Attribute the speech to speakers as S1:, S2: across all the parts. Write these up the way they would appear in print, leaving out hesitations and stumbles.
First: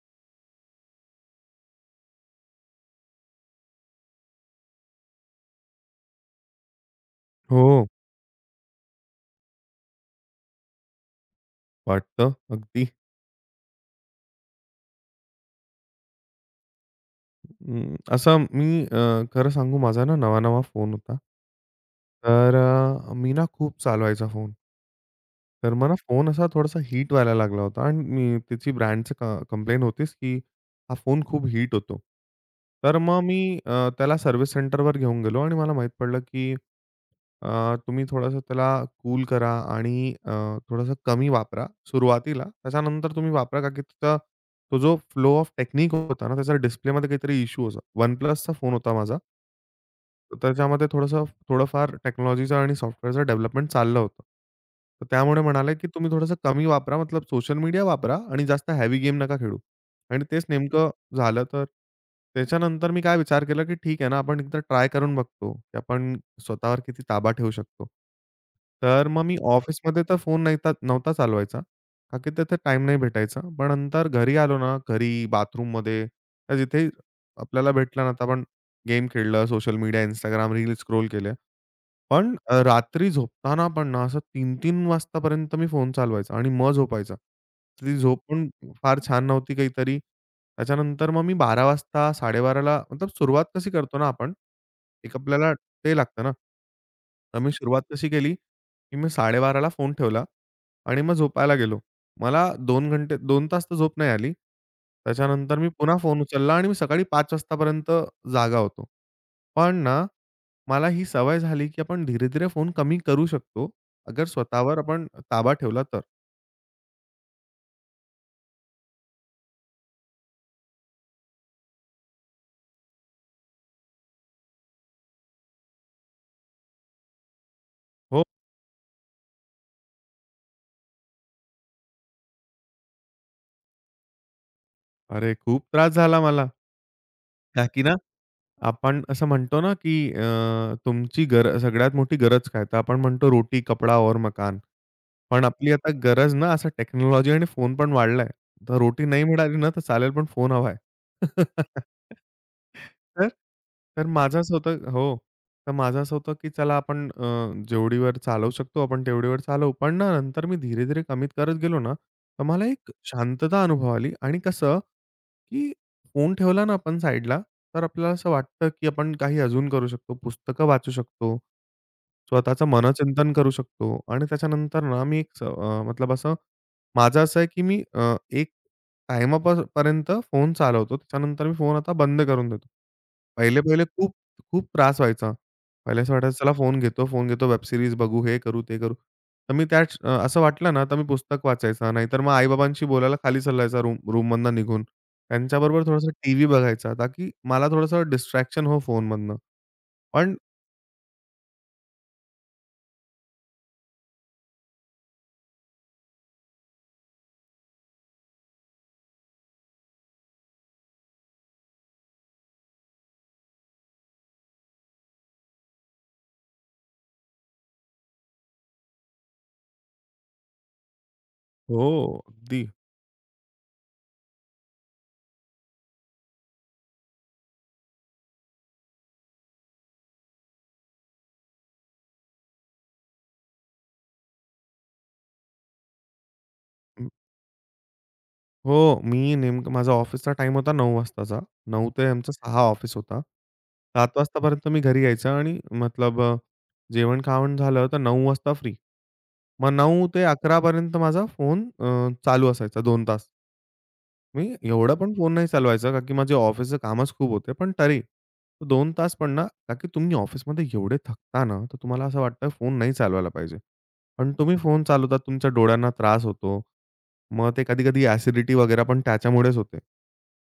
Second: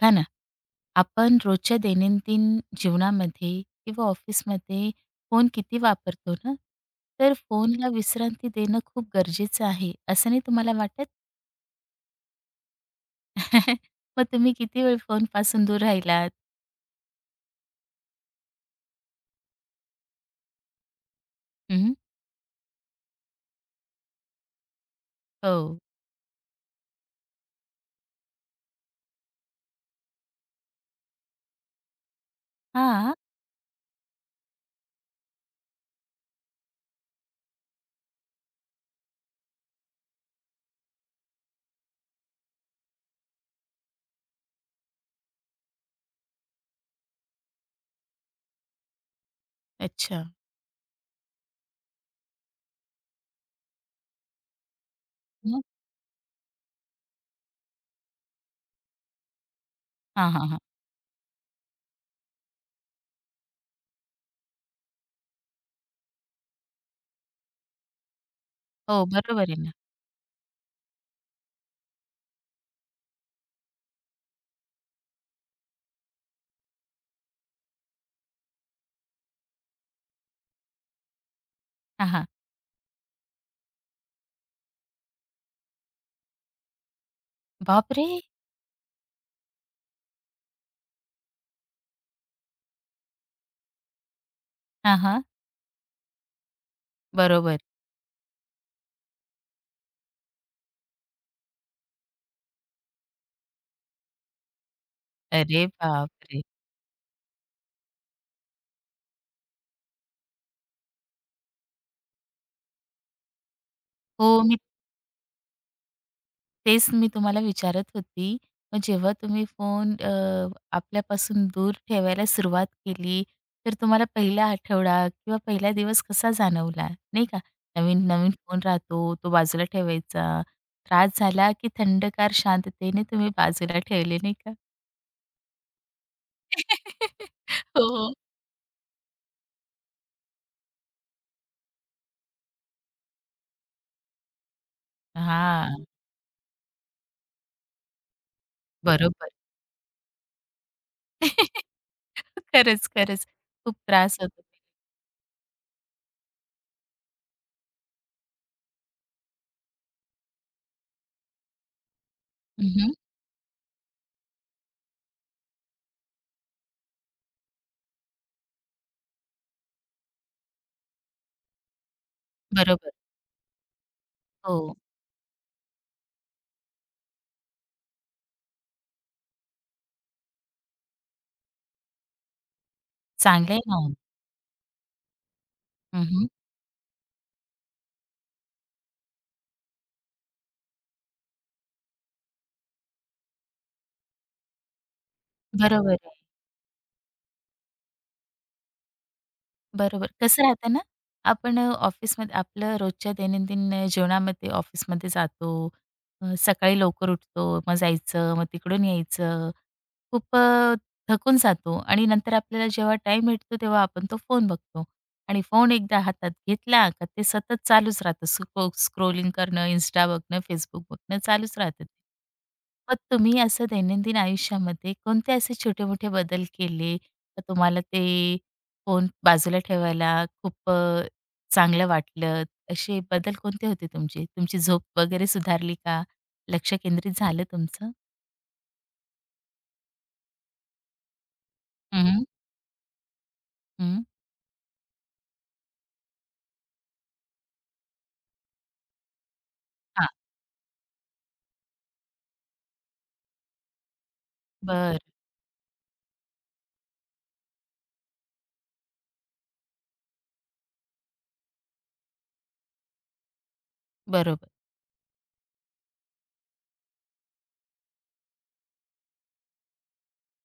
S1: बघा ना, आपण रोजच्या दैनंदिन जीवनामध्ये किंवा ऑफिसमध्ये फोन किती वापरतो ना, तर
S2: हो,
S1: फोनला विश्रांती देणं खूप गरजेचं आहे, असं नाही तुम्हाला वाटत?
S2: वाटतं अगदी.
S1: मग तुम्ही किती वेळ फोनपासून दूर राहिलात?
S2: अं, असा मी अ, खरं सांगू माझा ना नवा-नवा फोन होता.
S1: हं.
S2: तर मी ना खूप चालवायचा फोन.
S1: हो.
S2: तर मला फोन असा थोडासा हीट व्हायला लागला होता आणि मी त्याची ब्रँडचं कंप्लेन होतीच, की हा फोन खूप हीट होतो. तर
S1: हां.
S2: मग मी त्याला सर्व्हिस सेंटरवर घेऊन गेलो आणि मला माहीत पडलं, की तुम्ही थोडंसं त्याला कूल करा आणि थोडंसं कमी वापरा सुरुवातीला. त्याच्यानंतर तुम्ही वापरा का की त्याचा तो जो फ्लो ऑफ टेक्निक होता ना, त्याचा डिस्प्लेमध्ये काहीतरी इश्यू होता. OnePlusचा फोन होता माझा.
S1: अच्छा.
S2: तर त्याच्यामध्ये थोडंसं थोडंफार टेक्नॉलॉजीचं आणि सॉफ्टवेअरचं डेव्हलपमेंट चाललं होतं. तर त्यामुळे
S1: मग?
S2: म्हणाले, की तुम्ही थोडंसं कमी वापरा, मतलब सोशल मीडिया वापरा आणि जास्त हेवी गेम नका खेळू. आणि
S1: हां,
S2: तेच
S1: हां, हां.
S2: नेमकं झालं. तर त्याच्यानंतर मी काय विचार केला, की ठीक आहे ना, आपण एकदा ट्राय करून बघतो, की आपण स्वतःवर किती ताबा ठेवू शकतो.
S1: हो,
S2: तर मग मी
S1: बरोबर आहे ना.
S2: ऑफिसमध्ये तर फोन नव्हता चालवायचा. का की तिथे टाइम नाही भेटायचा. पण नंतर घरी आलो ना, घरी बाथरूममध्ये तर जिथे आपल्याला भेटला ना, तर आपण गेम खेळलं, social media, Instagram, reel scroll केले.
S1: हां, हां.
S2: पण रात्री झोपताना पण ना, असं 3-3 वाजतापर्यंत मी फोन चालवायचा आणि मग झोपायचा. तर ती
S1: बापरे!
S2: झोप पण फार छान नव्हती काहीतरी. त्याच्यानंतर मग मी 12 वाजता 12:30 मतलब सुरुवात कशी करतो ना आपण,
S1: हां,
S2: एक
S1: हां.
S2: आपल्याला ते लागतं ना. तर मी
S1: बरोबर.
S2: सुरुवात कशी केली, की मी 12:30 फोन ठेवला आणि मग झोपायला गेलो. मला 2 तास तर झोप नाही आली. त्याच्यानंतर
S1: अरे
S2: मी पुन्हा फोन
S1: बापरे!
S2: उचलला आणि मी सकाळी 5 वाजतापर्यंत जागा होतो. पण ना, मला ही सवय झाली, की आपण धीरे-धीरे फोन कमी करू शकतो, अगर
S1: हो, मी
S2: स्वतःवर आपण ताबा ठेवला तर.
S1: तेच मी तुम्हाला विचारत होती. मग जेव्हा तुम्ही फोन आपल्यापासून दूर ठेवायला सुरुवात केली, तर तुम्हाला पहिला आठवडा किंवा पहिला दिवस कसा जाणवला? नाही का.
S2: हो.
S1: नवीन-नवीन फोन राहतो, तो बाजूला ठेवायचा. त्रास झाला, की थंडगार शांततेने तुम्ही बाजूला ठेवले, नाही का?
S2: अरे, खूप त्रास झाला मला. का की ना,
S1: हो.
S2: आपण असं म्हणतो ना, की तुमची सगळ्यात मोठी गरज काय? तर आपण म्हणतो रोटी, कपडा और मकान. पण आपली
S1: हां,
S2: आता गरज ना, असं टेक्नॉलॉजी आणि फोन पण वाढलाय. तर रोटी नाही
S1: बरोबर.
S2: मिळाली ना, तर चालेल, पण फोन हवा आहे.
S1: खरंच, खरंच.
S2: तर
S1: खूप
S2: तर
S1: त्रास
S2: माझं
S1: होतो.
S2: असं होतं हो. तर माझं असं होतं, की चला आपण जेवढी चालवू शकतो आपण तेवढी चालवू. पण ना, नंतर मी धीरे-धीरे कमी करत गेलो ना, तर मला
S1: हं,
S2: एक
S1: हं.
S2: शांतता अनुभवाली आणि कसं की फोन ठेवला ना आपण साईडला, तर आपल्याला असं वाटतं, की आपण काही अजून करू शकतो. पुस्तकं वाचू शकतो. स्वतःचं
S1: बरोबर.
S2: मनचिंतन करू शकतो आणि
S1: हो,
S2: त्याच्यानंतर ना मी एक अ, मतलब असं माझं असं आहे, की मी एक टाईमाप पर्यंत फोन चालवतो. त्याच्यानंतर मी फोन आता बंद करून देतो.
S1: चांगलं आहे ना.
S2: पहिले-पहिले खूप, खूप त्रास व्हायचा. पहिले असं
S1: हं,
S2: वाटायचं चला फोन घेतो, फोन घेतो, वेब सीरीज बघू, हे करू, ते करू. तर मी असं वाटलं ना, तर मी पुस्तक वाचायचा. नाहीतर मग आई-बाबांशी बोलायला खाली चालायचा रूममधनं निघून. त्यांच्याबरोबर
S1: बरोबर
S2: थोडंसं
S1: आहे.
S2: टीव्ही बघायचा, ताकी मला थोडंसं डिस्ट्रॅक्शन हो फोनमधनं.
S1: बरोबर.
S2: पण
S1: कसं राहतं ना, आपण ऑफिसमध्ये आपलं रोजच्या दैनंदिन जीवनामध्ये ऑफिसमध्ये जातो, सकाळी लवकर उठतो, मग जायचं, मग तिकडून यायचं. खूप थकून जातो आणि नंतर आपल्याला जेव्हा टाइम भेटतो तेव्हा आपण तो फोन बघतो आणि फोन एकदा हातात घेतला का ते सतत चालूच राहतं. स्क्रोलिंग करणं, Insta बघणं, Facebook बघणं चालूच राहतं.
S2: हो, अगदी.
S1: मग तुम्ही असं दैनंदिन आयुष्यामध्ये कोणते असे छोटे-मोठे बदल केले, तर तुम्हाला ते फोन बाजूला ठेवायला खूप चांगलं वाटलं? असे बदल कोणते होते तुमचे? तुमची झोप वगैरे सुधारली का? लक्ष केंद्रित झालं तुमचं?
S2: हो, मी नेमकं माझा ऑफिसचा टाईम होता 9:00 वाजताचा. 9 ते
S1: हं,
S2: आमचं 6 ऑफिस होता.
S1: हं.
S2: 7 वाजतापर्यंत मी घरी यायचं आणि मतलब जेवण-खावण झालं तर 9 वाजता फ्री. मग 9
S1: हां.
S2: ते 11 पर्यंत माझा फोन चालू असायचा 2 तास. मी एवढा
S1: बरं.
S2: पण फोन नाही चालवायचा, का की माझे ऑफिसचं कामच खूप होते. पण तरी 2 तास पण ना, का की तुम्ही ऑफिसमध्ये एवढे थकता ना, तर तुम्हाला असं वाटतं फोन नाही चालवायला पाहिजे. पण
S1: बरोबर.
S2: तुम्ही फोन चालवता, तुमच्या डोळ्यांना त्रास होतो. मग ते कधी-कधी ॲसिडिटी वगैरे पण त्याच्यामुळेच होते.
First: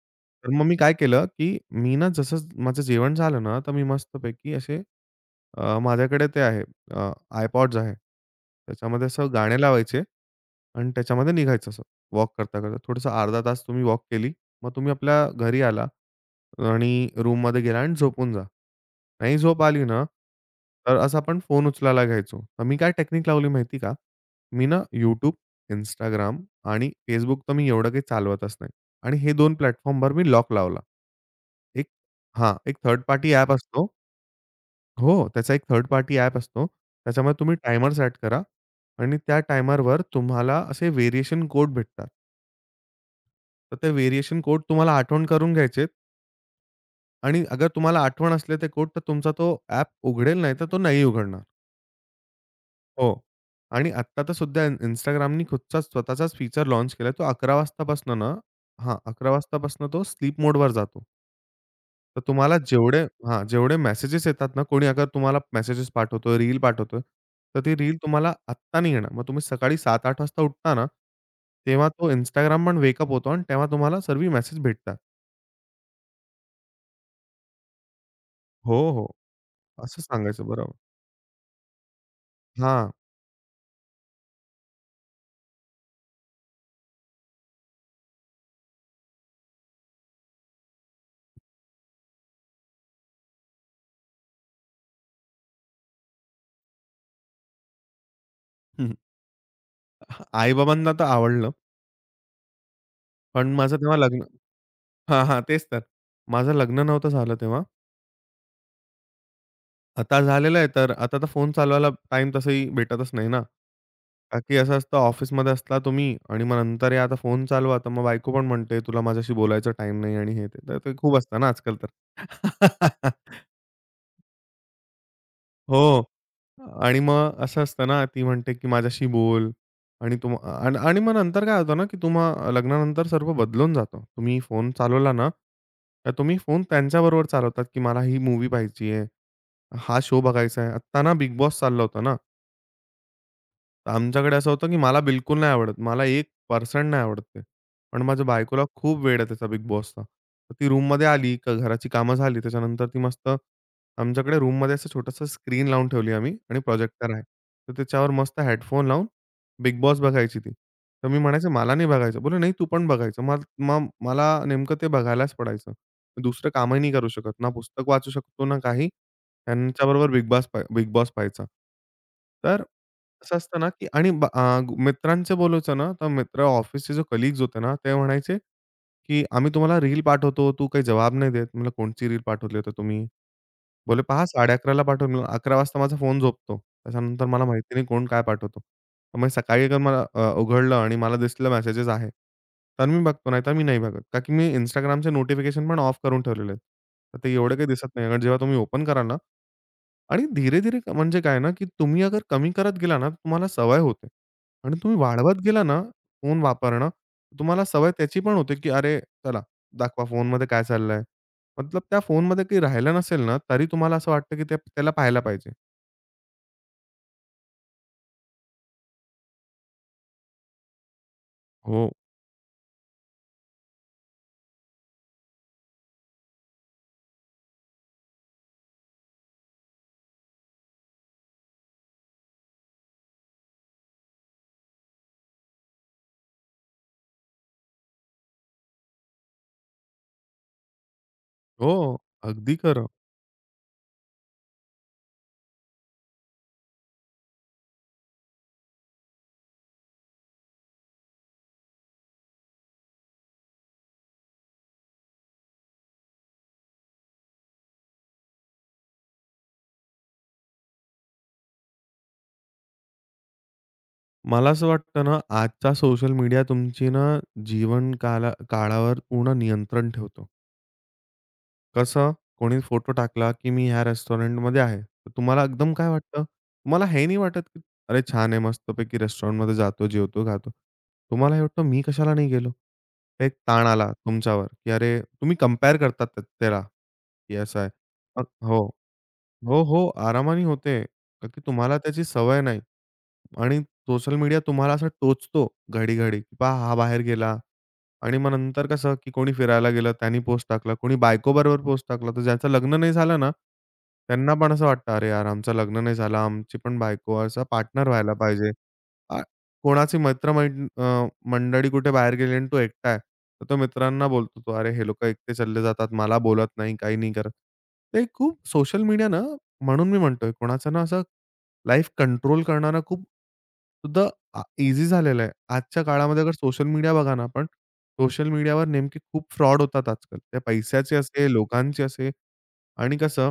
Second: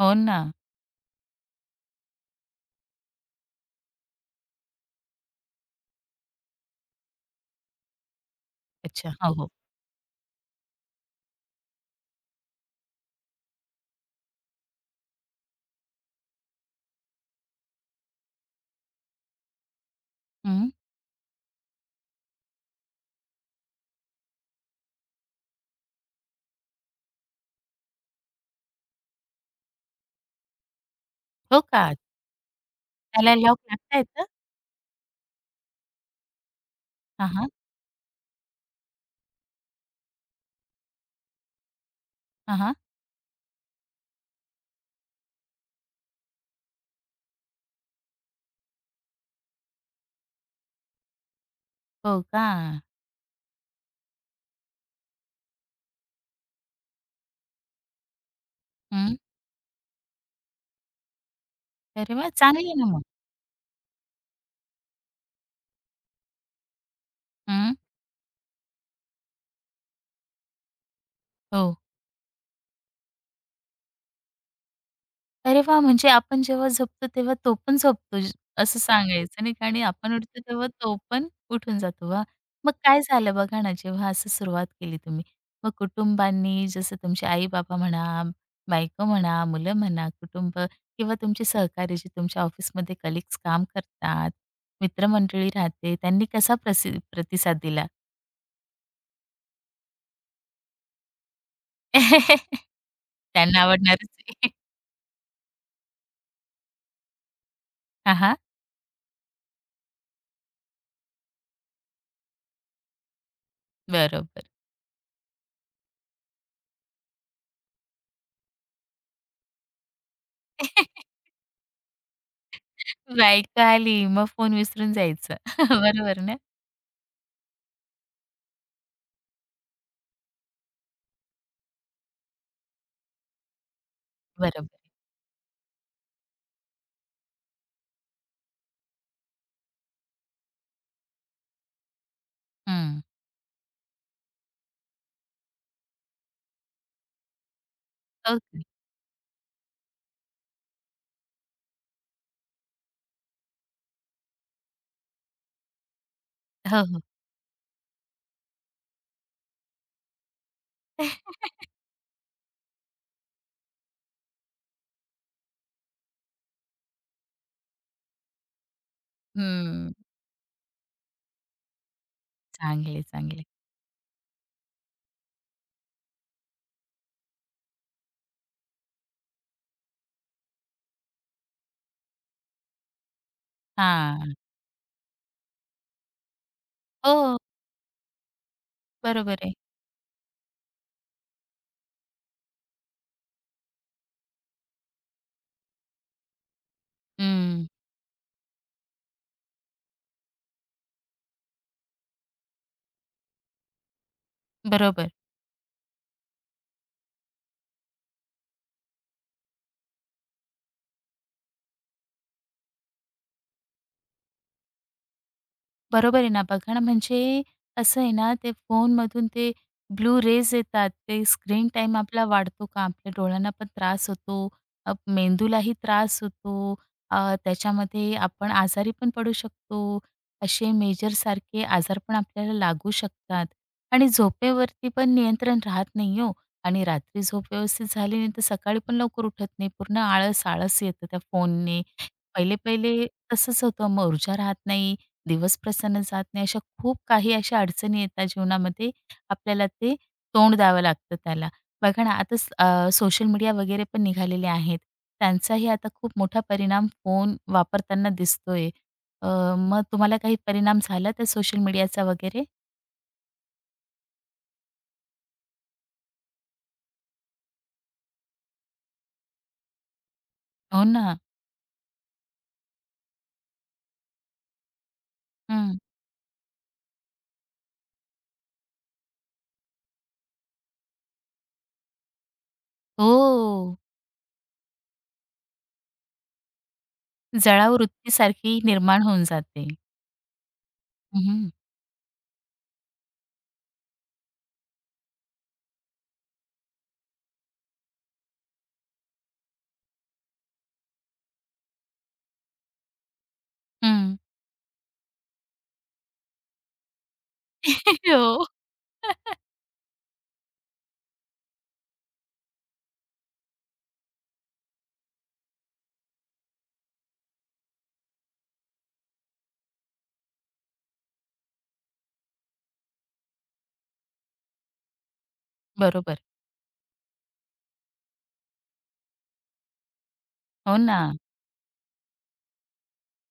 S1: हो ना.
S2: तर मग मी काय केलं, की मी ना जसं माझं जेवण झालं ना, तर मी मस्तपैकी असे माझ्याकडे ते अ, आहे. त्याच्यामध्ये
S1: अच्छा.
S2: असं
S1: हो, हो.
S2: गाणे लावायचे आणि त्याच्यामध्ये निघायचं वॉक करता-करता. थोडंसं अर्धा तास तुम्ही वॉक केली. मग तुम्ही आपल्या घरी आला आणि रूममध्ये गेला आणि झोपून जा. नाही झोप आली ना,
S1: हं.
S2: तर असं आपण फोन उचलायला घ्यायचो. तर मी काय टेक्निक लावली माहिती का? मी ना YouTube, इंस्टाग्राम आणि Facebook तर मी एवढं काही चालवतच नाही. आणि हे 2 प्लॅटफॉर्मवर मी लॉक लावला.
S1: हो का?
S2: एक हां, एक थर्ड पार्टी
S1: त्याला
S2: ॲप
S1: लॉक
S2: असतो.
S1: लागता येतं?
S2: हो, त्याचा एक थर्ड पार्टी ॲप असतो.
S1: हां,
S2: त्याच्यामध्ये
S1: हां.
S2: तुम्ही टायमर सेट करा आणि त्या टायमरवर तुम्हाला असे व्हेरिएशन कोड भेटतात.
S1: हां, हां.
S2: तर ते व्हेरिएशन कोड तुम्हाला आठवण करून घ्यायचेत आणि अगर तुम्हाला आठवण असले ते कोड, तर तुमचा तो ॲप उघडेल, नाही तर तो नाही उघडणार.
S1: हो का?
S2: हो. आणि आत्ता तर सुद्धा Instagramनी स्वतःचाच फीचर लाँच केलाय. तो 11:00 वाजतापासनं ना हां,
S1: हं.
S2: 11:00 वाजतापासनं तो स्लीप मोडवर जातो.
S1: अरे
S2: तर
S1: वाह!
S2: तुम्हाला
S1: चांगली आहे ना मग.
S2: जेवढे मेसेजेस येतात ना, कोणी अगर तुम्हाला मेसेजेस पाठवतोय, रील पाठवतोय, तर ती
S1: हं.
S2: रील तुम्हाला आत्ता नाही येणार. मग तुम्ही सकाळी 7:00-8:00 वाजता उठता ना,
S1: हो.
S2: तेव्हा तो Instagram पण वेकअप होतो आणि तेव्हा तुम्हाला सर्व मेसेज भेटतात.
S1: अरे वाह! म्हणजे आपण जेव्हा झोपतो तेव्हा तो पण झोपतो ज
S2: हो,
S1: असं हां.
S2: हो.
S1: सांगायचं नाही का आणि
S2: असं
S1: आपण उठतो
S2: सांगायचं
S1: तेव्हा
S2: बरोबर.
S1: तो पण उठून जातो. वाह! मग
S2: हां.
S1: काय झालं बघा ना, जेव्हा असं सुरुवात केली तुम्ही, मग कुटुंबांनी जसं तुमचे आई-बाबा म्हणा, बायको म्हणा, मुलं म्हणा, कुटुंब किंवा तुमचे सहकारी जे तुमच्या ऑफिसमध्ये कलीग्स काम करतात, मित्रमंडळी राहते, त्यांनी कसा प्रतिसाद दिला?
S2: हं. आई-बाबांना तर आवडलं. पण
S1: त्यांना
S2: माझं तेव्हा
S1: आवडणारच
S2: लग्न
S1: आहे.
S2: हां, हां. तेच तर. माझं लग्न नव्हतं झालं तेव्हा.
S1: हां, हां.
S2: आता झालेलं आहे तर आता तर फोन चालवायला टाईम तसंही भेटतच नाही ना. का
S1: बरोबर.
S2: की असं असतं ऑफिसमध्ये असता तुम्ही आणि मग नंतर या आता फोन चालवा तर मग बायको पण म्हणते, "तुला माझ्याशी बोलायचा टाईम नाही" आणि हे ते. तर ते खूप असतं ना आजकाल तर.
S1: बाईक आली, मग फोन विसरून जायचं.
S2: हो.
S1: बरोबर ना?
S2: आणि मग असं असतं ना, ती म्हणते की "माझ्याशी बोल" आणि तुम आणि आणि मग नंतर काय होतं ना, की तुम्हा लग्नानंतर सर्व बदलून जातं. तुम्ही फोन
S1: बरोबर.
S2: चालवला ना, तर तुम्ही फोन त्यांच्याबरोबर चालवतात, की "मला ही मूवी पाहायची आहे, हा शो बघायचा आहे." आत्ता ना, बिग बॉस चाललं होतं ना.
S1: हं.
S2: आमच्याकडे असं होतं, की मला बिलकुल नाही आवडत. मला 1% नाही आवडत ते. पण माझ्या
S1: हो
S2: बायकोला खूप वेड आहे त्याचा बिग बॉसचा. तर ती रूममध्ये आली, का घराची कामं झाली. त्याच्यानंतर ती मस्त आमच्याकडे रूममध्ये असं छोटंसं स्क्रीन लावून ठेवली आम्ही आणि
S1: हो.
S2: प्रोजेक्टर आहे. तर त्याच्यावर मस्त हेडफोन लावून बिग बॉस बघायची ती. तर मी म्हणायचं, "मला नाही बघायचं." बोलले, "नाही, तू पण बघायचं." मग मग मला नेमकं ते बघायलाच पडायचं. मी दुसरं कामही नाही करू शकत. ना पुस्तक वाचू शकतो, ना काही.
S1: हं.
S2: त्यांच्याबरोबर बिग बॉस पाहायचा. तर
S1: चांगले,
S2: कसं
S1: चांगले.
S2: असतं ना, की आणि मित्रांचं बोलायचं ना, तर मित्र ऑफिसचे जे कलीग्स होते ना, ते म्हणायचे, की "आम्ही तुम्हाला रील पाठवतो, तू काही जवाब नाही देत." म्हणलं, "कोणची रील पाठवली होती तुम्ही?" बोले "पहा
S1: हां.
S2: 11:30 ला पाठवली." म्हणलं, "11 वाजता माझा फोन झोपतो. त्याच्यानंतर
S1: हो,
S2: मला माहिती नाही कोण काय पाठवतो." तर मग
S1: बरोबर आहे.
S2: सकाळी अगर मला उघडलं आणि मला दिसलं मेसेजेस आहे, तर मी बघतो, नाहीतर मी नाही बघत. का की मी Instagramचे नोटिफिकेशन पण ऑफ करून ठेवलेले आहेत. तर ते एवढे काही
S1: हं.
S2: दिसत नाही. कारण जेव्हा तुम्ही ओपन कराल ना आणि धीरे-धीरे म्हणजे काय ना, की तुम्ही अगर कमी करत गेला ना, तुम्हाला सवय होते आणि तुम्ही
S1: बरोबर.
S2: वाढवत गेला ना, फोन वापरणं, तुम्हाला सवय त्याची पण होते, की अरे चला दाखवा फोनमध्ये काय चाललंय. मतलब त्या फोनमध्ये काही राहिलं नसेल ना, तरी तुम्हाला असं वाटतं, की ते त्याला पाहायला पाहिजे.
S1: बरोबर आहे ना. बघा ना, म्हणजे असं आहे ना, ते फोनमधून ते ब्लू रेज येतात. ते स्क्रीन
S2: हो.
S1: टाईम आपला वाढतो का? आपल्या डोळ्यांना पण त्रास होतो, अ, मेंदूलाही त्रास होतो. त्याच्यामध्ये आपण आजारी पण पडू शकतो. असे मेजरसारखे आजार पण आपल्याला लागू शकतात आणि झोपेवरती पण नियंत्रण राहत नाही हो. आणि रात्री झोप व्यवस्थित झाली नाही, तर सकाळी पण लवकर उठत नाही. पूर्ण आळस, आळस येतं त्या
S2: हो,
S1: फोनने
S2: अगदी खरं.
S1: पहिले-पहिले तसंच होतं. मग ऊर्जा राहत नाही, दिवस प्रसन्न जात नाही. अशा खूप काही अशा अडचणी येतात जीवनामध्ये. आपल्याला ते तोंड द्यावं लागतं त्याला. बघा ना, आता सोशल मीडिया वगैरे पण निघालेले आहेत. त्यांचाही आता खूप मोठा परिणाम फोन वापरताना दिसतोय. अ, मग तुम्हाला काही परिणाम झाला त्या सोशल मीडियाचा वगैरे?
S2: मला असं वाटतं ना, आजचा सोशल मीडिया तुमची ना, जीवन काला काळावर पूर्ण नियंत्रण ठेवतो.
S1: हो ना.
S2: कसं? कोणी फोटो टाकला, की मी ह्या रेस्टॉरंटमध्ये आहे. तर तुम्हाला एकदम
S1: हं.
S2: काय वाटतं? तुम्हाला हे नाही वाटत, की "अरे छान आहे, मस्तपैकी रेस्टॉरंटमध्ये जातो, जेवतो, खातो." तुम्हाला हे वाटतं, "मी कशाला नाही गेलो?"
S1: हो.
S2: एक ताण आला तुमच्यावर, की अरे तुम्ही कंपेअर करतात त्या त्याला, की असं आहे.
S1: जळाऊ
S2: मग
S1: वृत्तीसारखी
S2: हो.
S1: निर्माण होऊन
S2: हो,
S1: जाते.
S2: हो. आरामाने होते.
S1: हं,
S2: का की
S1: हं.
S2: तुम्हाला त्याची सवय नाही आणि सोशल मीडिया तुम्हाला असं टोचतो घडी-घडी, की "पहा हा बाहेर गेला." आणि मग नंतर कसं, की कोणी फिरायला गेलं त्यानी पोस्ट टाकला, कोणी बायकोबरोबर पोस्ट टाकला. तर ज्याचं लग्न नाही झालं ना, त्यांना पण असं वाटतं, "अरे यार, आमचं लग्न नाही झालं, आमची पण बायको असा पार्टनर व्हायला
S1: हो.
S2: पाहिजे." आ कोणाची मंडळी कुठे बाहेर गेली आणि तो एकटा आहे. तर तो मित्रांना बोलतो तो, "अरे हे लोकं एकटे चालले जातात, मला बोलत नाही, काही नाही करत." ते खूप सोशल मीडिया ना म्हणून मी म्हणतोय कोणाचं ना असं लाईफ कंट्रोल करणारा खूप सुद्धा ईझी झालेलं आहे. आजच्या
S1: बरोबर.
S2: काळामध्ये अगर सोशल मीडिया बघा ना आपण, सोशल मीडियावर नेमके खूप फ्रॉड होतात आजकाल. ते
S1: हो
S2: पैशाचे
S1: ना.
S2: असे, लोकांचे असे आणि कसं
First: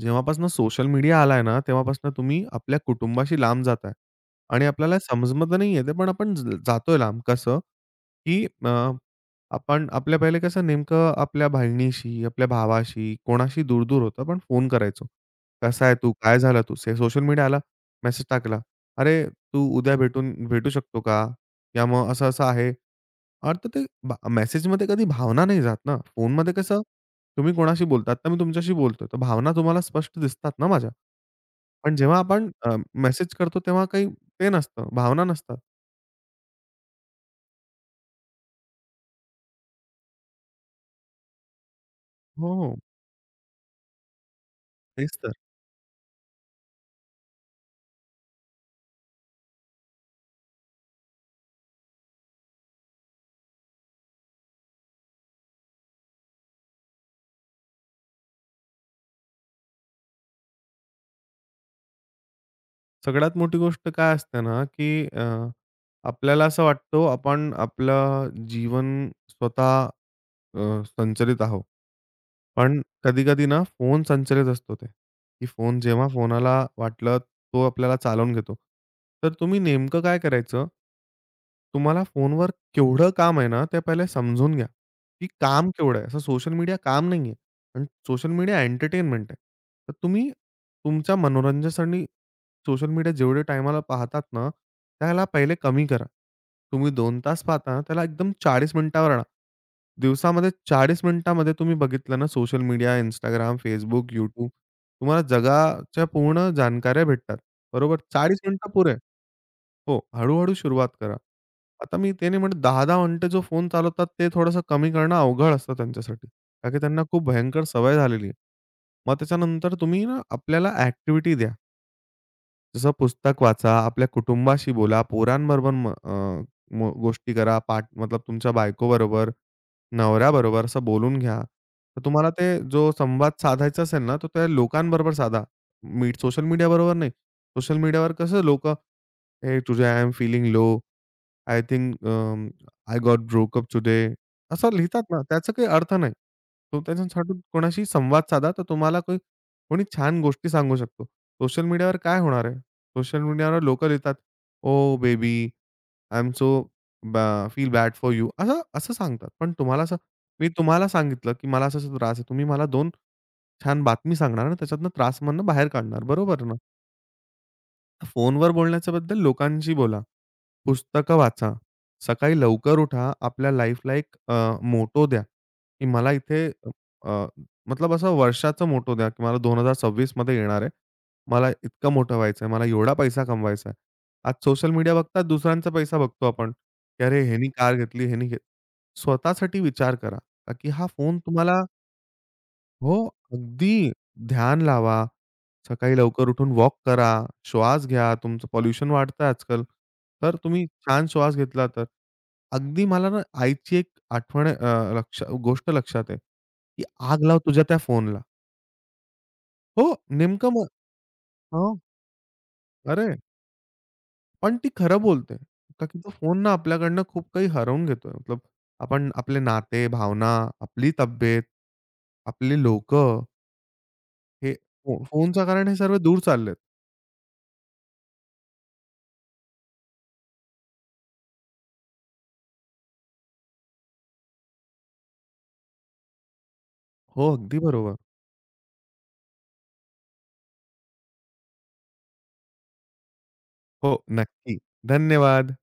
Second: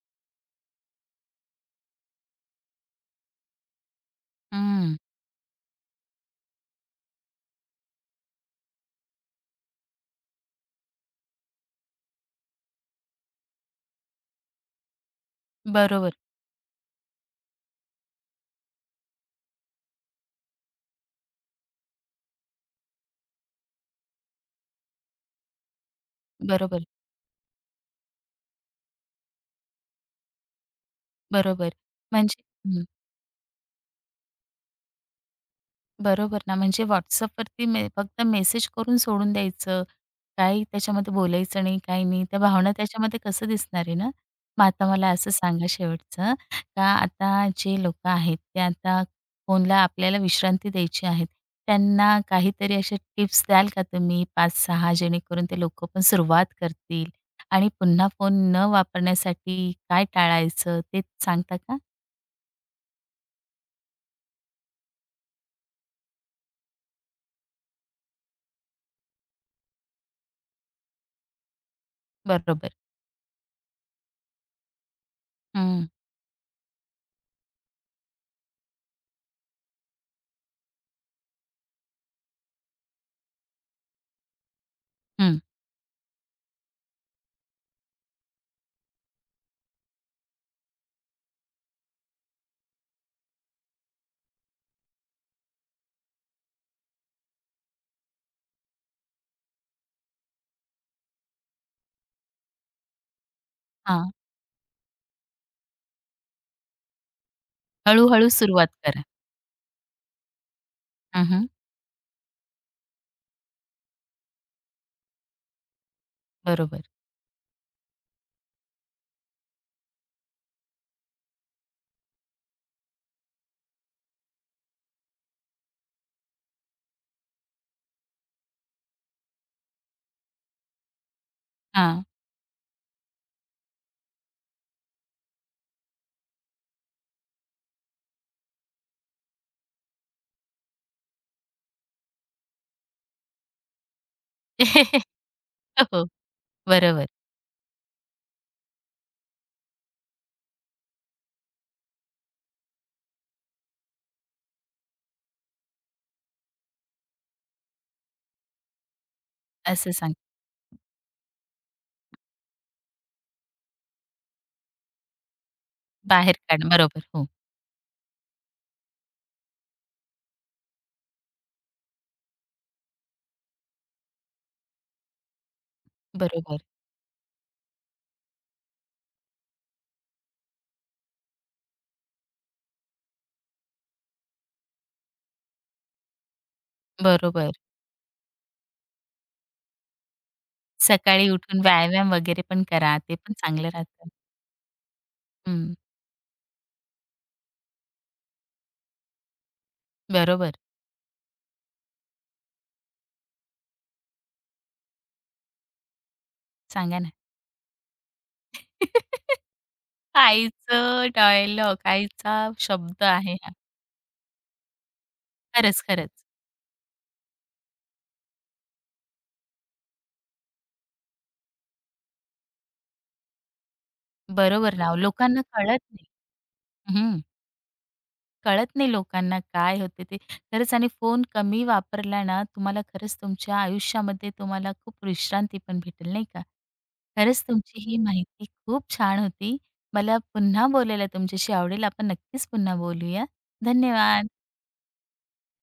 S2: जेव्हापासनं सोशल मीडिया आलाय ना, तेव्हापासनं तुम्ही आपल्या कुटुंबाशी लांब जाताय आणि
S1: हं.
S2: आपल्याला समजमत नाहीये ते, पण आपण जातोय लांब. कसं? की आपण आपल्या पहिले कसं नेमकं आपल्या बहिणीशी, आपल्या भावाशी, कोणाशी दूर-दूर होतो. आपण फोन करायचो. "कसा आहे
S1: बरोबर,
S2: तू? काय झालं तू?" से सोशल मीडिया आला, मेसेज टाकला. "अरे, तू उद्या भेटू शकतो का या मग असं-असं आहे. अर्थात ते मेसेजमध्ये कधी भावना नाही जात ना. फोनमध्ये कसं
S1: बरोबर,
S2: तुम्ही कोणाशी बोलता? आता मी तुमच्याशी बोलतोय, तर भावना तुम्हाला स्पष्ट दिसतात ना माझ्या.
S1: बरोबर.
S2: पण जेव्हा
S1: म्हणजे
S2: आपण
S1: हं,
S2: मेसेज करतो तेव्हा काही ते नसतं, भावना नसतात.
S1: बरोबर ना, म्हणजे WhatsAppवरती मे फक्त मेसेज करून सोडून द्यायचं. काही त्याच्यामध्ये बोलायचं नाही, काही नाही. त्या
S2: हो,
S1: भावना
S2: हो.
S1: त्याच्यामध्ये कसं दिसणार आहे ना? मग आता मला
S2: तेच
S1: असं
S2: तर.
S1: सांगा शेवटचं, का आता जे लोकं आहेत, ते आता फोनला आपल्याला विश्रांती द्यायची आहे. त्यांना काहीतरी अशा टिप्स द्याल का तुम्ही 5-6 जेणेकरून ते लोकं पण सुरुवात करतील आणि पुन्हा फोन न वापरण्यासाठी काय टाळायचं ते सांगता का?
S2: सगळ्यात मोठी गोष्ट काय असते ना, की आपल्याला असं वाटतो आपण आपलं जीवन स्वतः संचलित आहोत.
S1: बरोबर.
S2: पण कधी-कधी ना फोन संचलित असतो ते, की फोन
S1: हं,
S2: जेव्हा फोनाला वाटलं तो आपल्याला चालवून घेतो. तर तुम्ही नेमकं काय करायचं? तुम्हाला फोनवर केवढं काम आहे ना, ते पहिले समजून घ्या, की
S1: हं.
S2: काम केवढं आहे? असं सोशल मीडिया काम नाहीये आणि सोशल मीडिया एंटरटेनमेंट आहे. तर तुम्ही तुमच्या मनोरंजनासाठी सोशल मीडिया जेवढे टायमाला पाहतात ना, त्याला पहिले कमी करा. तुम्ही 2 तास पाहता, त्याला एकदम 40 मिनिटावर आणा. दिवसामध्ये 40 मिनिटामध्ये तुम्ही बघितलं ना सोशल मीडिया, Instagram,
S1: हां.
S2: Facebook, YouTube तुम्हाला जगाच्या पूर्ण जाणकाऱ्या भेटतात. बरोबर?
S1: हळू
S2: 40
S1: सुरुवात
S2: मिनिटं पुरे.
S1: करा.
S2: हो, हळू सुरुवात करा.
S1: हं, हं.
S2: आता मी ते नाही म्हणत 10-10 मिनिटं जो फोन चालवतात ते थोडंसं कमी करणं अवघड असतं त्यांच्यासाठी. कारण की
S1: बरोबर.
S2: त्यांना खूप भयंकर सवय झालेली आहे. मग त्याच्यानंतर तुम्ही ना आपल्याला ॲक्टिव्हिटी द्या. जसं पुस्तक वाचा, आपल्या कुटुंबाशी बोला, पोरांबरोबर म अ, म गोष्टी करा, पाठ मतलब तुमच्या बायकोबरोबर, नवऱ्याबरोबर असं बोलून घ्या. तर
S1: हां.
S2: तुम्हाला ते जो संवाद साधायचा असेल ना, तर त्या लोकांबरोबर साधा. मी सोशल मीडियाबरोबर नाही. सोशल मीडियावर कसं लोकं "Hey, today I am feeling low. I think I got broke up असं लिहितात ना, त्याचा काही अर्थ
S1: हो,
S2: नाही. तो
S1: बरोबर.
S2: त्याच्यासाठी कोणाशी संवाद साधा, तर तुम्हाला कोणी छान गोष्टी सांगू शकतो. सोशल मीडियावर काय होणार आहे? सोशल मीडियावर लोकं लिहितात, oh baby, I am so ब फील बॅड फॉर यू." असं असं सांगतात. पण तुम्हाला
S1: असं
S2: असं
S1: सांग
S2: मी तुम्हाला सांगितलं, की मला असा-असा त्रास आहे. तुम्ही मला 2 छान बातमी सांगणार आणि त्याच्यातनं त्रास बाहेर काढणार.
S1: बाहेर
S2: बरोबर ना?
S1: काढणं. बरोबर. हो.
S2: फोनवर बोलण्याच्या बद्दल लोकांशी बोला. पुस्तकं वाचा. सकाळी लवकर उठा. आपल्या लाईफला एक मोटो द्या, की मला इथे
S1: बरोबर,
S2: अ, मतलब असं वर्षाचं मोटो द्या, की मला 2026 मध्ये येणार आहे. मला इतकं मोठं व्हायचंय. मला एवढा पैसा कमवायचा आहे. आज सोशल मीडिया बघता दुसऱ्यांचा पैसा बघतो आपण, की अरे ह्यानी
S1: बरोबर.
S2: कार घेतली, ह्यानी घेत स्वतःसाठी विचार करा. का की हा फोन
S1: सकाळी उठून
S2: तुम्हाला
S1: व्यायाम वगैरे पण करा.
S2: हो,
S1: ते पण चांगलं
S2: अगदी.
S1: राहतं.
S2: ध्यान लावा.
S1: हं.
S2: सकाळी लवकर उठून वॉक करा. श्वास घ्या. तुमचं पोल्युशन वाढतं आजकाल. तर
S1: बरोबर.
S2: तुम्ही छान श्वास घेतला तर. अगदी मला ना आईची एक आठवण अ, लक्ष गोष्ट लक्षात आहे, की
S1: सांगा ना.
S2: "आग लाव तुझ्या त्या फोनला." हो, नेमकं मग
S1: आईचं
S2: हो.
S1: डायलॉग, आईचा शब्द
S2: अरे,
S1: आहे हा.
S2: पण ती खरं बोलते.
S1: खरंच,
S2: का की तो
S1: खरंच.
S2: फोन ना आपल्याकडनं खूप काही हरवून घेतोय. मतलब आपण आपले नाते, भावना, आपली तब्येत, आपली लोकं हे
S1: बरोबर ना, लोकांना
S2: फोनच्या कारण हे
S1: कळत
S2: सर्व
S1: नाही.
S2: दूर चाललेत.
S1: हं. कळत नाही लोकांना काय होते ते. खरंच आणि फोन कमी वापरला ना, तुम्हाला खरंच तुमच्या आयुष्यामध्ये तुम्हाला खूप विश्रांती पण भेटेल, नाही का?
S2: हो,
S1: खरंच
S2: अगदी
S1: तुमची
S2: बरोबर.
S1: ही माहिती खूप छान होती. मला पुन्हा बोलायला तुमच्याशी आवडेल. आपण नक्कीच पुन्हा बोलूया.
S2: हो,
S1: धन्यवाद.
S2: नक्की. धन्यवाद.